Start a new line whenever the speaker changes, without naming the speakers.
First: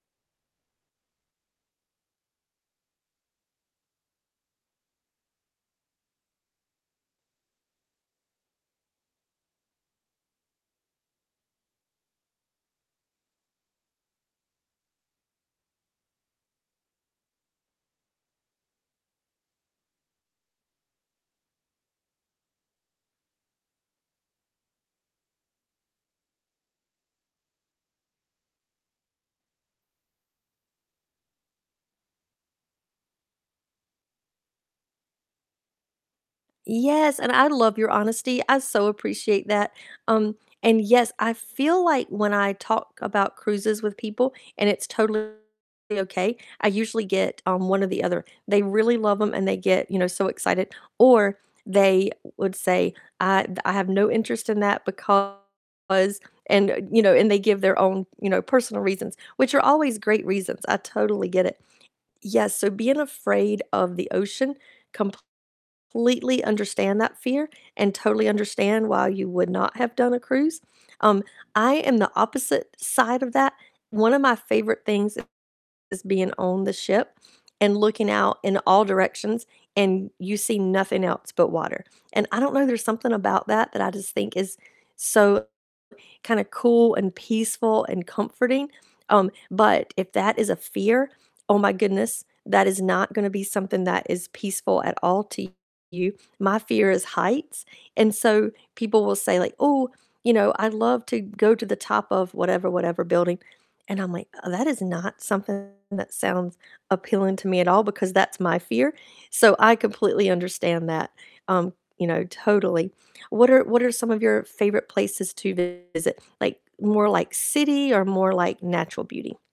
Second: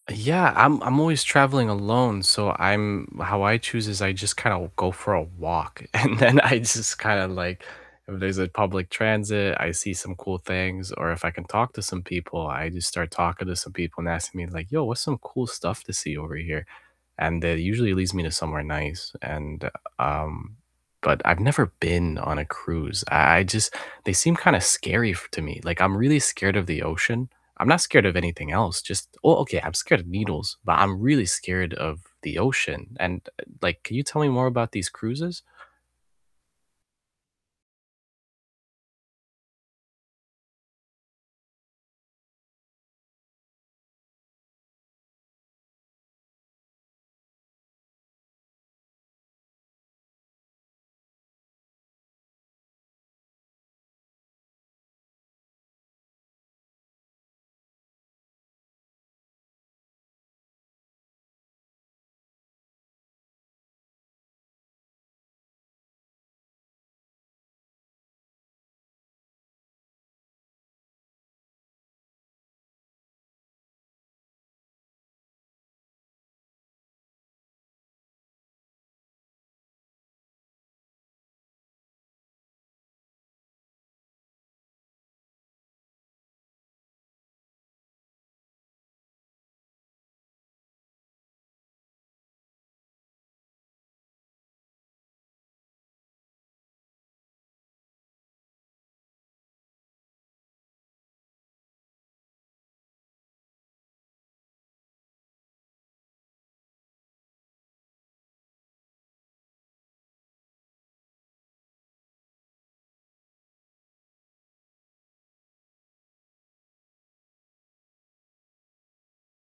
Uh, yeah, I'm I'm always traveling alone, so I'm how I choose is I just kinda w go for a walk, and then I just kinda, like if there's a public transit, I see some cool things, or if I can talk to some people, I just start talking to some people and asking me like, "Yo, what's some cool stuff to see over here?" and that usually leads me to somewhere nice, and, um but I've never been on a cruise, I I just they seem kinda scary f to me, like, I'm really scared of the ocean, I'm not scared of anything else, just well, okay, I'm scared of needles, but I'm really scared of the ocean, and, uh, like, can you tell me more about these cruises?
Yes, and I love your honesty, I so appreciate that, um, and yes, I feel like when I talk about cruises with people, and it's totally okay, I usually get, um, one or the other; they really love 'em and they get, you know, so excited, or they would say, "I th I have no interest in that because" and, uh you know, and they give their own, you know, personal reasons, which are always great reasons, I totally get it. Yes, so being afraid of the ocean, completely understand that fear, and totally understand why you would not have done a cruise, um, I am the opposite side of that. One of my favorite things is being on the ship and looking out in all directions, and you see nothing else but water, and I don't know, there's something about that that I just think is so kinda cool and peaceful and comforting, um, but if that is a fear, oh my goodness, that is not gonna be something that is peaceful at all to you. My fear is heights, and so people will say like, "Ooh, you know, I'd love to go to the top of whatever whatever building," and I'm like, "That is not something that sounds appealing to me at all," because that's my fear, so I completely understand that, um, you know, totally. What are what are some of your favorite places to visit? Like, more, like, city or more, like, natural beauty?